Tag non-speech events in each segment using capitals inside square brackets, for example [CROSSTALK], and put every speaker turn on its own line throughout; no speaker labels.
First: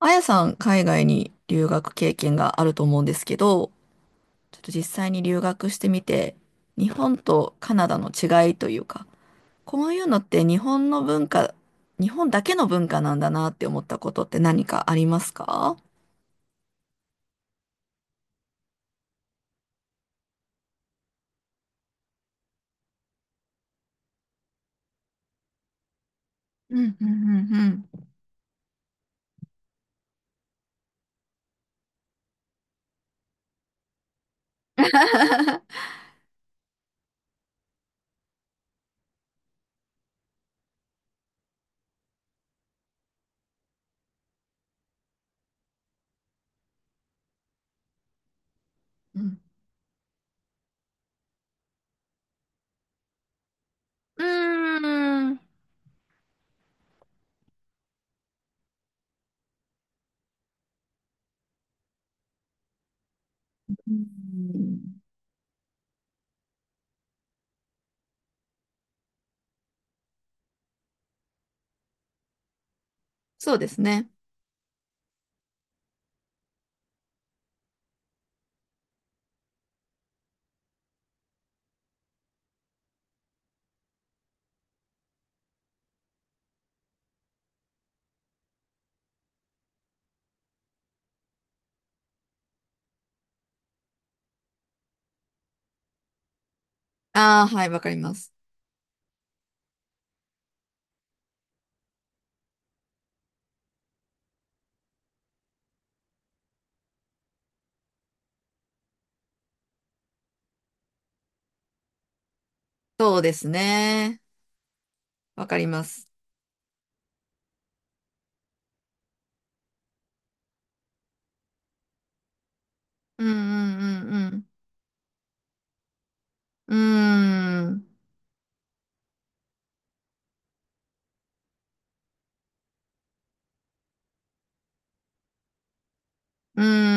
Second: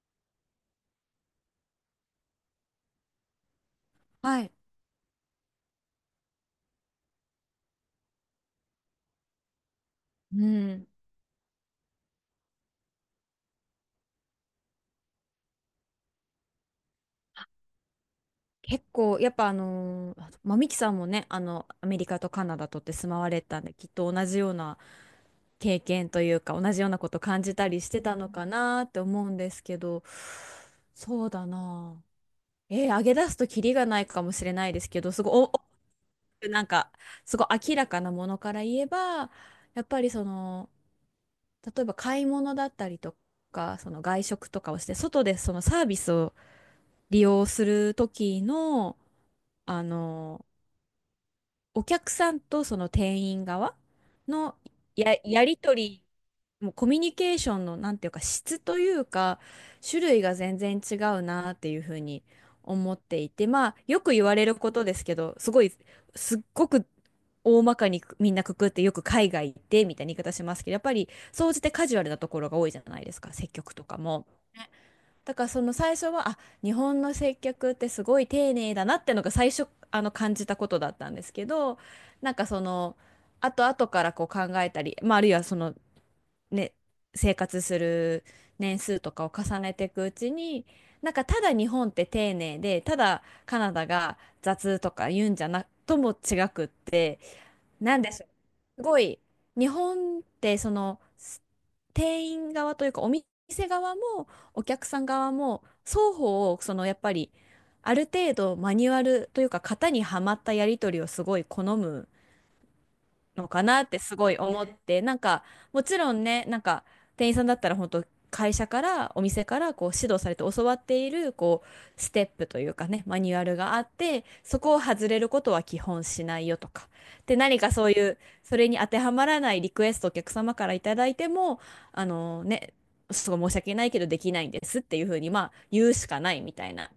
あやさん、海外に留学経験があると思うんですけど、
はい。
ちょっと実際に留学してみて、日本とカナダの違いというか、こういうのって
う
日
ん。
本の文化、日本だけの文化なんだなって思ったことって何かありますか？
結構、やっぱまあ、ミキさんもね、アメリカとカナダとって住まわれたんで、きっと同じような経験というか、同
う
じよう
ん
な
うんう
こと感じたりして
ん
たのかなって思うんですけど、そうだなあ。上げ出すとキリがないかもしれないですけど、すごい、なんか、すごい明らかなものから言えば、やっぱりその、例えば買い物だったりとか、その外食とかをして、外でそのサービスを利用する時の、
うん。
あの、お客さんとその店員側
う
の
ー
や、
ん。
や
う
り取り、もうコミュニケーションの、なんていうか、質というか、種類が全然違うなっていうふうに思っていて、まあ、よく言われること
ん、
ですけど、すごい、すっごく大まかにみんなくくって、よく海外行ってみたいな言い方しますけど、やっぱり、総じてカジュアルなところが多いじゃないですか、接
そうで
客
す
とか
ね。
も。だからその最初は、あ、日本の接客ってすごい丁寧だなってのが最初、感じたことだったんですけど、なんかその、後々からこう考えたり、まあ、あるいはそのね、生活する年数とかを重ねていくうちに、なんかただ日本って丁寧で、ただカナダが雑とか言うんじゃなとも違くって、
ああ、はい、わかり
なんで
ま
しょう。
す。
すごい、日本ってその、店員側というかお店側もお客さん側も双方をそのやっぱりある程度マニュアルというか型にはまったやり取りをすごい好む
そうです
のかなってす
ね。
ごい思って、なんか
わかり
も
ま
ち
す。
ろんね、なんか店員さんだったら本当会社からお店からこう指導されて教わっているこうステップというかね、マ
うん
ニュアルがあって、
うん
そこを外れることは基本しないよと
うんう
か。で、何
ん。うー
かそう
ん。
いうそれに当てはまらないリクエストをお客様からいただいても、あのね、すごい申し訳ないけどできないんですっていうふうにまあ言うしかないみ
うー
たいな、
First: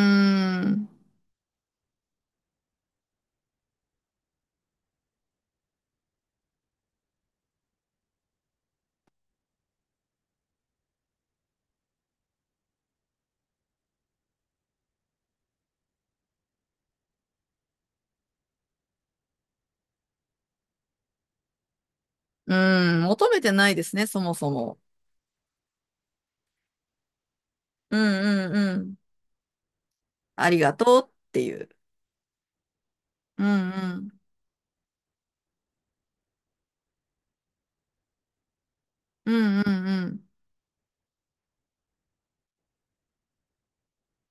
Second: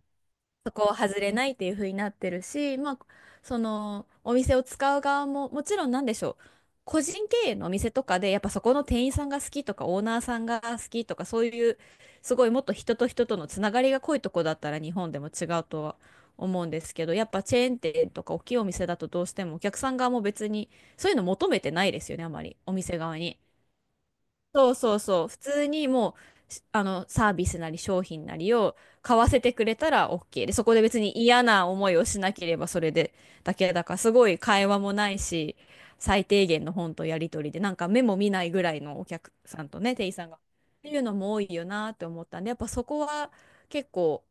そこ
ん。
を外れないっていう風になってるし、まあ、そのお店を使う側ももちろんなんでしょう、個人経営のお店とかでやっぱそこの店員さんが好きとかオーナーさんが好きとか、そういうすごいもっと人と人とのつながりが濃いとこだったら日本でも違うとは思うんですけど、やっぱチェーン店とか大きいお店だとどうしてもお客さん側も別にそういうの求めてないですよね、あま
う
りお店
ん、
側
求
に。
めてないですね、そもそ
そう
も。
そうそう。普通にもう、しあの、サービスなり
うん
商品な
う
り
んう
を
ん。
買わせてくれたら OK
あ
で、
り
そ
が
こで別
とうっ
に
て
嫌
いう。
な思いをしなければそれで
うん
だけだか
う
ら、す
ん。
ごい会話もないし、最低限の本とやり取りで、なんか目も見ないぐらいのお
う
客
ん
さ
う
んと
ん
ね、
う
店員
ん。
さんが。っていうのも多いよなって思ったんで、やっぱそこは結構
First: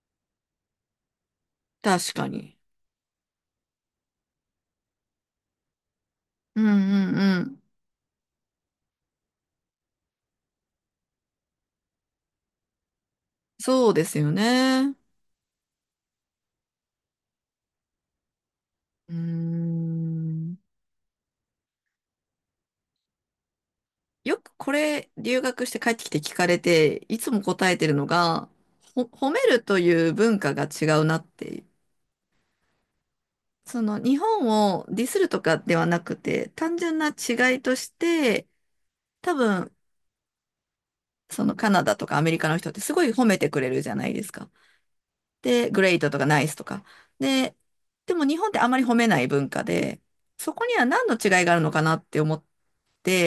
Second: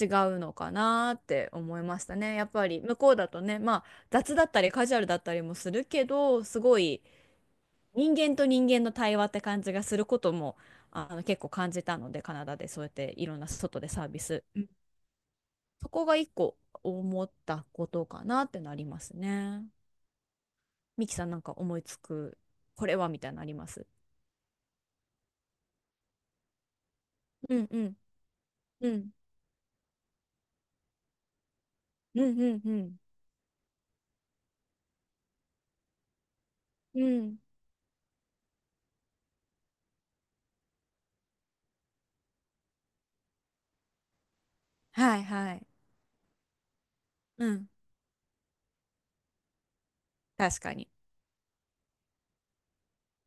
違うのかなって思いまし
確
た
か
ね。やっ
に。
ぱり向こうだとね、まあ雑だったりカジュアルだったりもするけど、
う
す
んう
ごい。
んうん。
人間と人間の対話って感じがすることも結構感じたので、カナダでそうやっていろんな外で
そう
サ
で
ー
す
ビ
よ
ス、うん、
ね。
そこが一個思ったことかなってなりま
うー
すね。
ん。
ミキさんなんか思いつくこれはみたいなのあります？
よくこれ、留学して帰ってきて聞かれて、いつも
うん
答え
う
てる
ん
のが、
うん
褒めるという文化が違うなって。
うんうん
その、日本をディスるとかではなくて、単純
うん
な
うん。
違いとして、多分、そのカナダとかアメリカの人ってすごい褒めてくれるじゃないですか。
はいはい。
で、グレイトとかナイスとか。
う
で、
ん。
でも日本ってあまり褒めない文化で、そ
確
こ
か
には
に。
何の違いがあるのかなって思っ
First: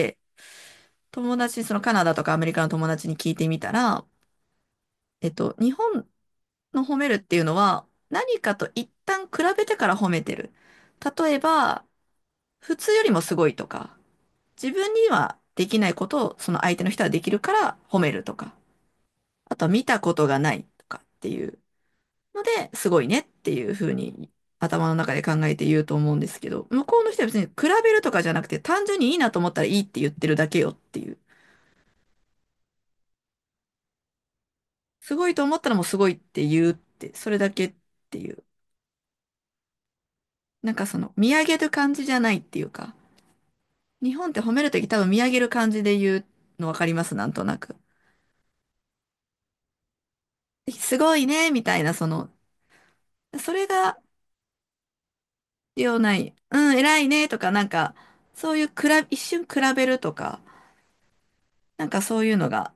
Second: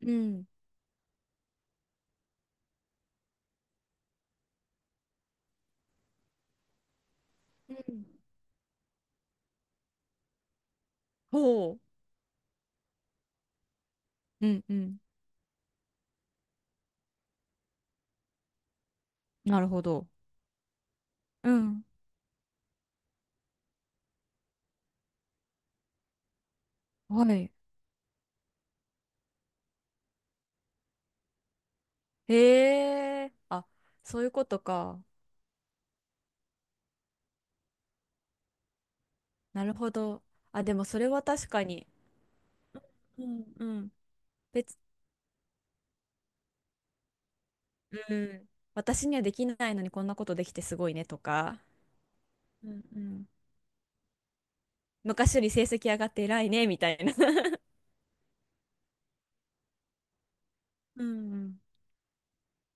うん
友達、そのカナダとかアメリカの友達に聞いてみたら、えっと、日本の褒めるっていうの
う
は
ん。
何かと一旦比べてから褒めてる。例え
ほう。
ば、普通よりもすごいとか、
うん
自
う
分
ん。
にはできないことをその相手の人はできるから褒めるとか、あ
な
と
る
は
ほ
見た
ど。
ことがないとかってい
う
う。
ん。
ので、すごいねっていうふうに頭の中で考えて言うと思うんですけど、向こうの人
は
は別に比
い。
べるとかじゃなくて、単純にいいなと思ったらいいって言ってるだけよっていう。
へえ、あ、そういうことか。
すごいと思ったらもうすごいって言うって、それだけっていう。
なるほど。あ、
なん
でも
かそ
それ
の、
は
見上
確
げ
か
る
に。
感じじゃないっていうか、
うんうん。
日本って褒める
別、
とき多分見上げる感じで言うのわかりますなんとなく。
うん。私にはできないのにこんなことできてすごい
す
ね
ご
と
いね、
か、
みたいな、その、
うんうん。
それが
昔より成
必
績
要
上がっ
な
て
い。
偉い
う
ね
ん、
みたい
偉い
な。
ね、とか、
[LAUGHS]
なんか、そういう比べ、一瞬比べるとか、
うんうん。
なんかそういうのが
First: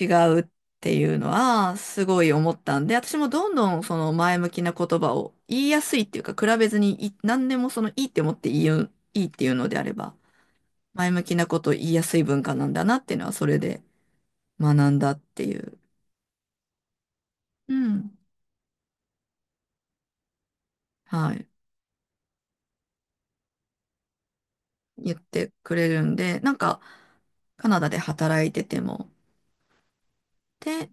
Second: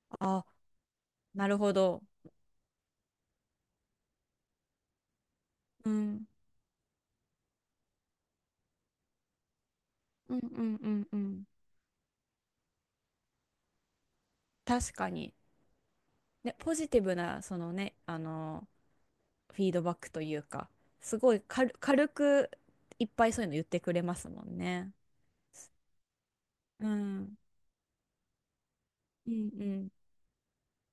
違
[LAUGHS]
う
あ、
っていうの
なるほ
は
ど。
すごい思ったんで、私もどんどんその前向きな言葉を言いや
う
すいっていう
ん。
か、比べずにい何でもそのいいって思って言う、いいっていうのであれば、
うんうんうん
前
う
向き
ん。
なことを言いやすい文化なんだなっていうのはそれで学
確
ん
か
だっ
に。
ていう、
ね、ポジティブな、その
う
ね、
ん、
フィードバックというか、す
は
ごい
い、
軽くいっぱいそういうの言ってくれますもんね。
言ってくれるんで、なんか
うん。
カナダで働いてても、
うんうん。
で、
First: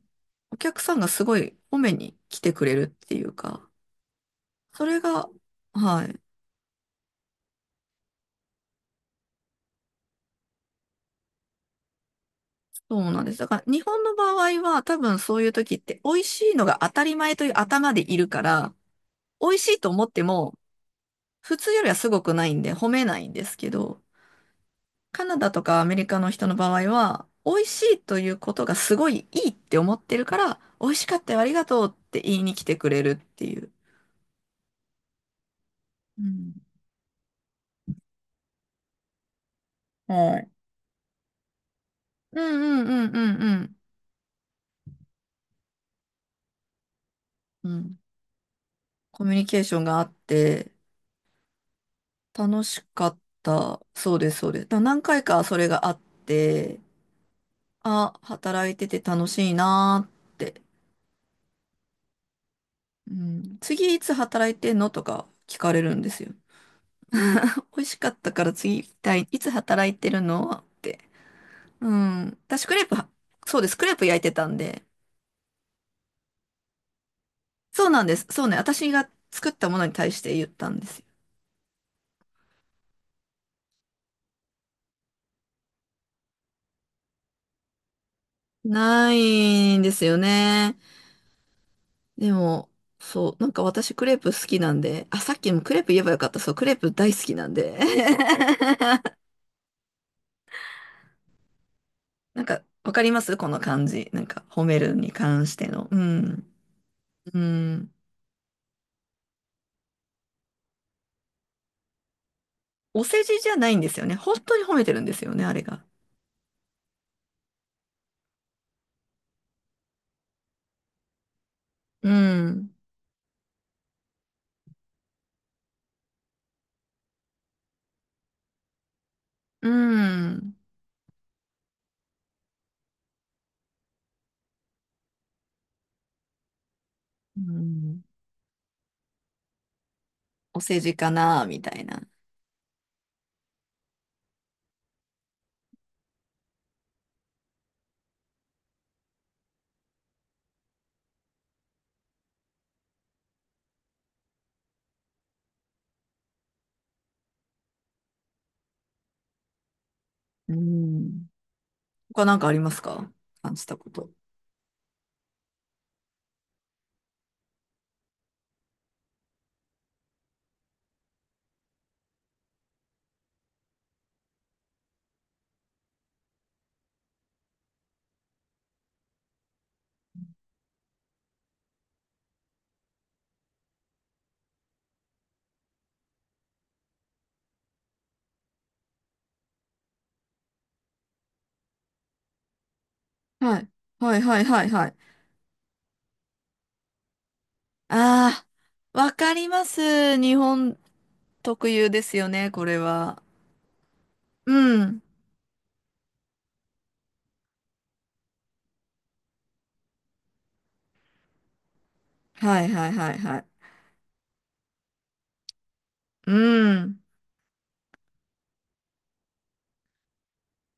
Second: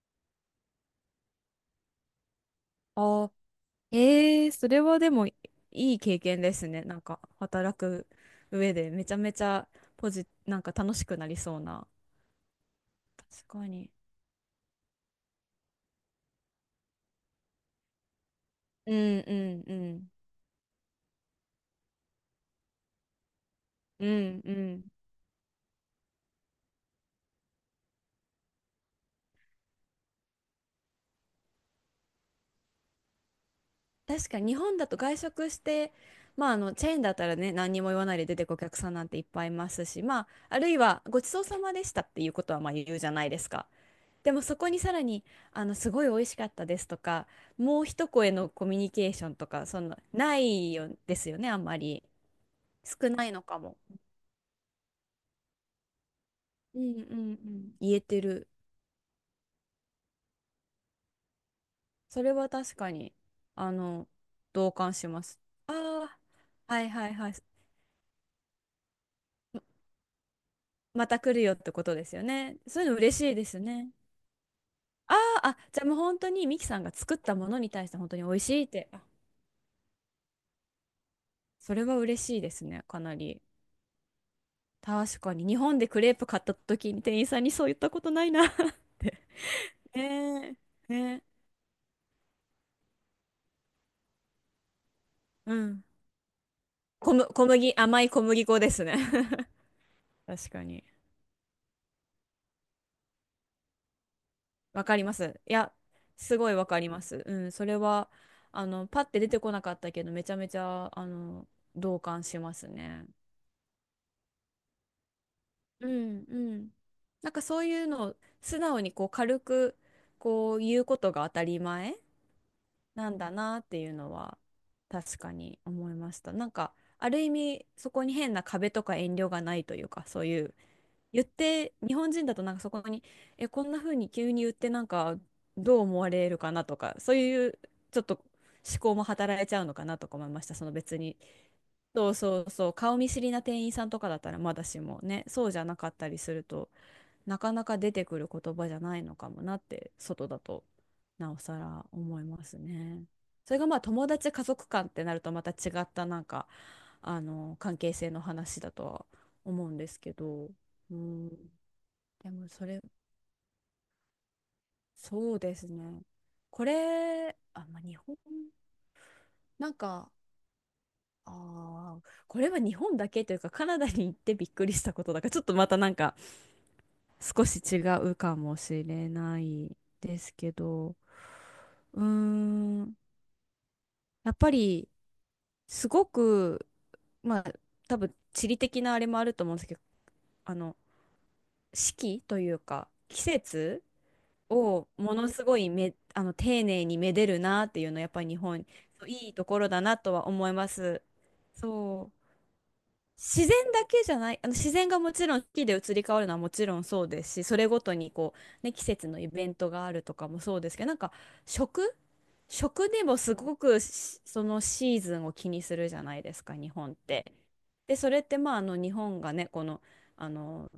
お客さんがすごい褒めに来てくれるってい
あ、
うか、
ええ、それ
そ
は
れ
でも
が、
いい
は
経
い。
験ですね。なんか働く上でめちゃめちゃなんか楽しくなりそうな。
そうなんです。
確
だから
か
日
に。
本の場合は多分そういう時って美味しいのが当たり前という頭でいるから、
うんう
美味
ん
し
う
いと思
ん。
っても普通よりはすごくないんで褒めないんですけど、
うんうん。
カナダとかアメリカの人の場合は美味しいということがすごいいいって思ってるから、美味しかったよありがとうって言いに来てくれるっていう。
確かに日本だと外食して、
う
まあ
ん。
あのチェーンだったらね、何にも言わないで出てくお客さんなんていっぱいいますし、まあ
はい。
あるいはごちそうさまでしたっていう
う
ことは
ん
まあ
うん
言うじ
う
ゃ
ん
ないです
う
か。
ん
でもそこにさらにすごい美味しかったですとか、
うん。う
もう
ん。
一声のコミュニケー
コ
ショ
ミュ
ン
ニ
と
ケー
か、
ショ
そ
ン
の
があっ
な
て、
いよですよね、あんまり。
楽しか
少
っ
ないのかも。
た。そうです、そうです。だから何回かそれがあって、
うんうんうん。言え
あ、
てる。
働いてて楽しいなーって。
それは確か
う
に、
ん、
あ
次い
の、
つ働い
同
てんの
感
と
しま
か
す。
聞か
あ
れるんですよ。
あ、はいはいはい。
[LAUGHS] 美味しかったから次行きたい。いつ働いてるのって。
また来るよってこ
う
とですよ
ん。
ね。
私ク
そ
レ
うい
ー
う
プ
の
は、
嬉しいで
そ
す
うです。ク
ね。
レープ焼いてたんで。
あーあ、じゃあもう本当にミキさんが作ったものに
そ
対
う
して
なん
本
で
当に
す。
美味
そうね。
しいって、
私
あ、
が作ったものに対して言ったんですよ。
それは嬉しいですね、かなり。確かに、日本でクレープ買った時に店員さんにそう言ったことないな [LAUGHS] っ
な
て。
いんで
ね
すよね。
え、ねえ、
でも、そう。なんか私クレープ好きなんで。あ、さっき
う
もクレー
ん。
プ言えばよかった。そう。クレープ大
小
好
む、
き
小
なん
麦、
で。
甘い小麦粉ですね
[LAUGHS]
[LAUGHS] 確かに。
なんか、わかりますこの感じ。なんか、褒め
わ
る
かり
に
ます。
関
い
して
や、
の。う
す
ん。
ごいわかります。う
う
ん、それ
ん。
は、パッて出てこなかったけど、めちゃめちゃ、同感します
お
ね。
世辞じゃないんですよね。本当に褒めてるんですよね、あれが。
うん、うん。なんかそういうのを素直にこう軽く、こう言うことが当たり前
うん。
なんだなっていうのは確かに思いました。なんかある意味、そこに変な壁とか遠慮がない
う
というか、そういう
ん。
言って、日本人だとなんかそこに、え、こんな風に急に言ってなんかどう思われるかなとか、そう
う
いうちょ
ん。
っと思考も働いちゃうのかなとか思いました。
お
その
世辞
別
か
に。
な、みたいな。
そうそうそう、顔見知りな店員さんとかだったらまだしもね、そうじゃなかったりすると、なかなか出てくる言葉じゃないのかもなって、外だとなおさら思いますね。それがまあ友達家族間ってなるとまた違った、なんか関係性の話だとは思うんですけど、
う
う
ん。
ん、
他
で
なんか
も
あり
そ
ま
れ、
すか？感じたこと。
そうですね。これ、あ、まあ、日本、なんか、あー、これは日本だけというか、カナダに行ってびっくりしたことだから、ちょっとまたなんか、少し違うかもしれないですけど、うーん、やっぱり、すごく、まあ、多分地理的なあれもあると思うんですけど、あの、四季というか、季
はい。
節
はい、はい、はい、は
を
い。
ものすごいめ、あの丁寧にめでるなっていうのはやっぱり日
あ
本、
あ、
そう
わ
い
か
いと
り
こ
ま
ろだなと
す。
は
日
思いま
本
す。
特有で
そ
すよ
う。
ね、これは。
自然だけじゃない、あの自
う
然が
ん。
もちろん四季で移り変わるのはもちろんそうですし、それごとにこう、ね、季節のイベントがあるとかもそうですけど、なんか食、
はい、は
食
い、
で
はい、
もす
はい。
ごくそのシーズンを気にするじゃない
う
ですか、日本っ
ん。
て。で、それってまあ、日本がね、この、あの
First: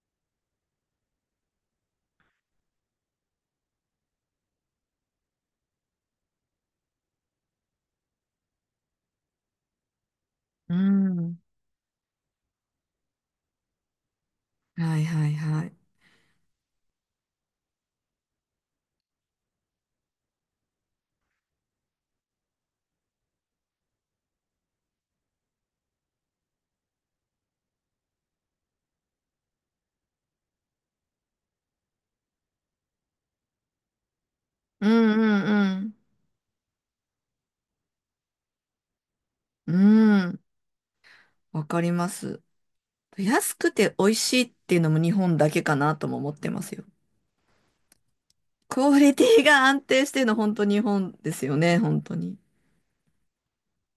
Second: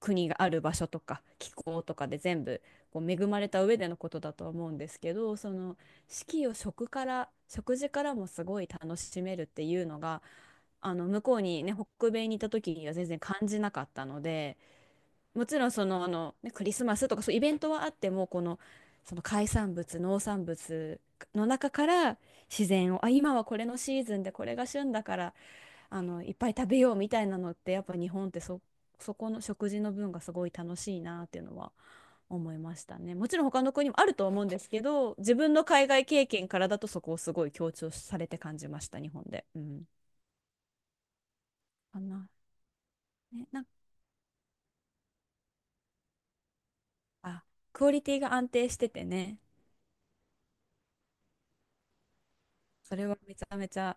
国がある場所とか気候とかで全部こう恵まれた上でのことだと思うんですけど、その四季を食から、食事からもすごい楽しめるっていうのが
う
あの向こ
ん。
うにね、北米にいた時には全然感じなかったので、
はい、はい、
もち
は
ろんそ
い。
の、ね、クリスマスとかそういうイベントはあっても、この、その海産物農産物の中から自然を、あ、今はこれのシーズンでこれが旬だから、あのいっぱい食べようみたいなのって、やっぱ日本ってそこの食事の分がすごい楽しいなっていうのは思いましたね。もちろん他の国もあると思うんですけ
う
ど、自
ん
分の
う
海
ん
外経験からだとそこをすごい強調されて感じました、日本で。う
う
ん、
ん。うん。わかり
か
ま
な、
す。
ね、
安
なん
く
か、
て美味しいっていうのも日本だけかなとも思ってますよ。
あ、クオリティが安定し
ク
て
オ
て
リテ
ね、
ィが安定してるの本当日本ですよね、本当に。
それはめちゃめちゃ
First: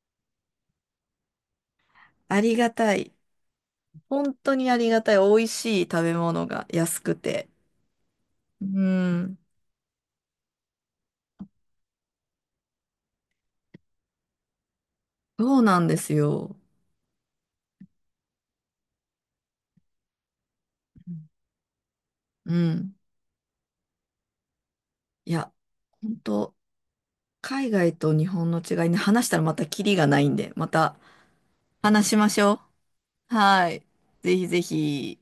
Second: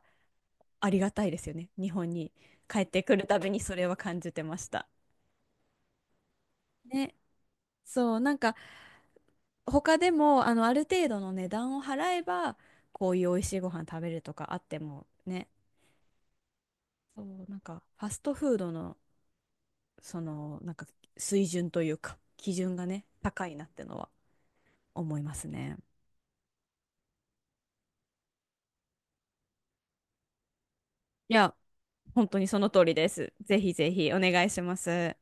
ありがたいですよね、日本に
ありが
帰っ
た
て
い。
くるたびにそれは感
本
じて
当
まし
にあり
た。
がたい。美味しい食べ物が安
ね、
くて。
そうなんか、
うん。
他でもあのある程度の値段を払えばこういう美味しいご飯食べるとかあってもね、
そうなんですよ。
そうなんかファストフードの、そのなんか水準というか
う
基準が
ん。
ね、高いなってのは思い
い
ます
や、
ね。
本当海外と日本の違いね、話したらまたキリがないんで、また
いや、
話し
本
ま
当
し
に
ょ
そ
う。
の通りです。ぜ
は
ひ
い。
ぜひお
ぜ
願
ひ
い
ぜ
します。
ひ。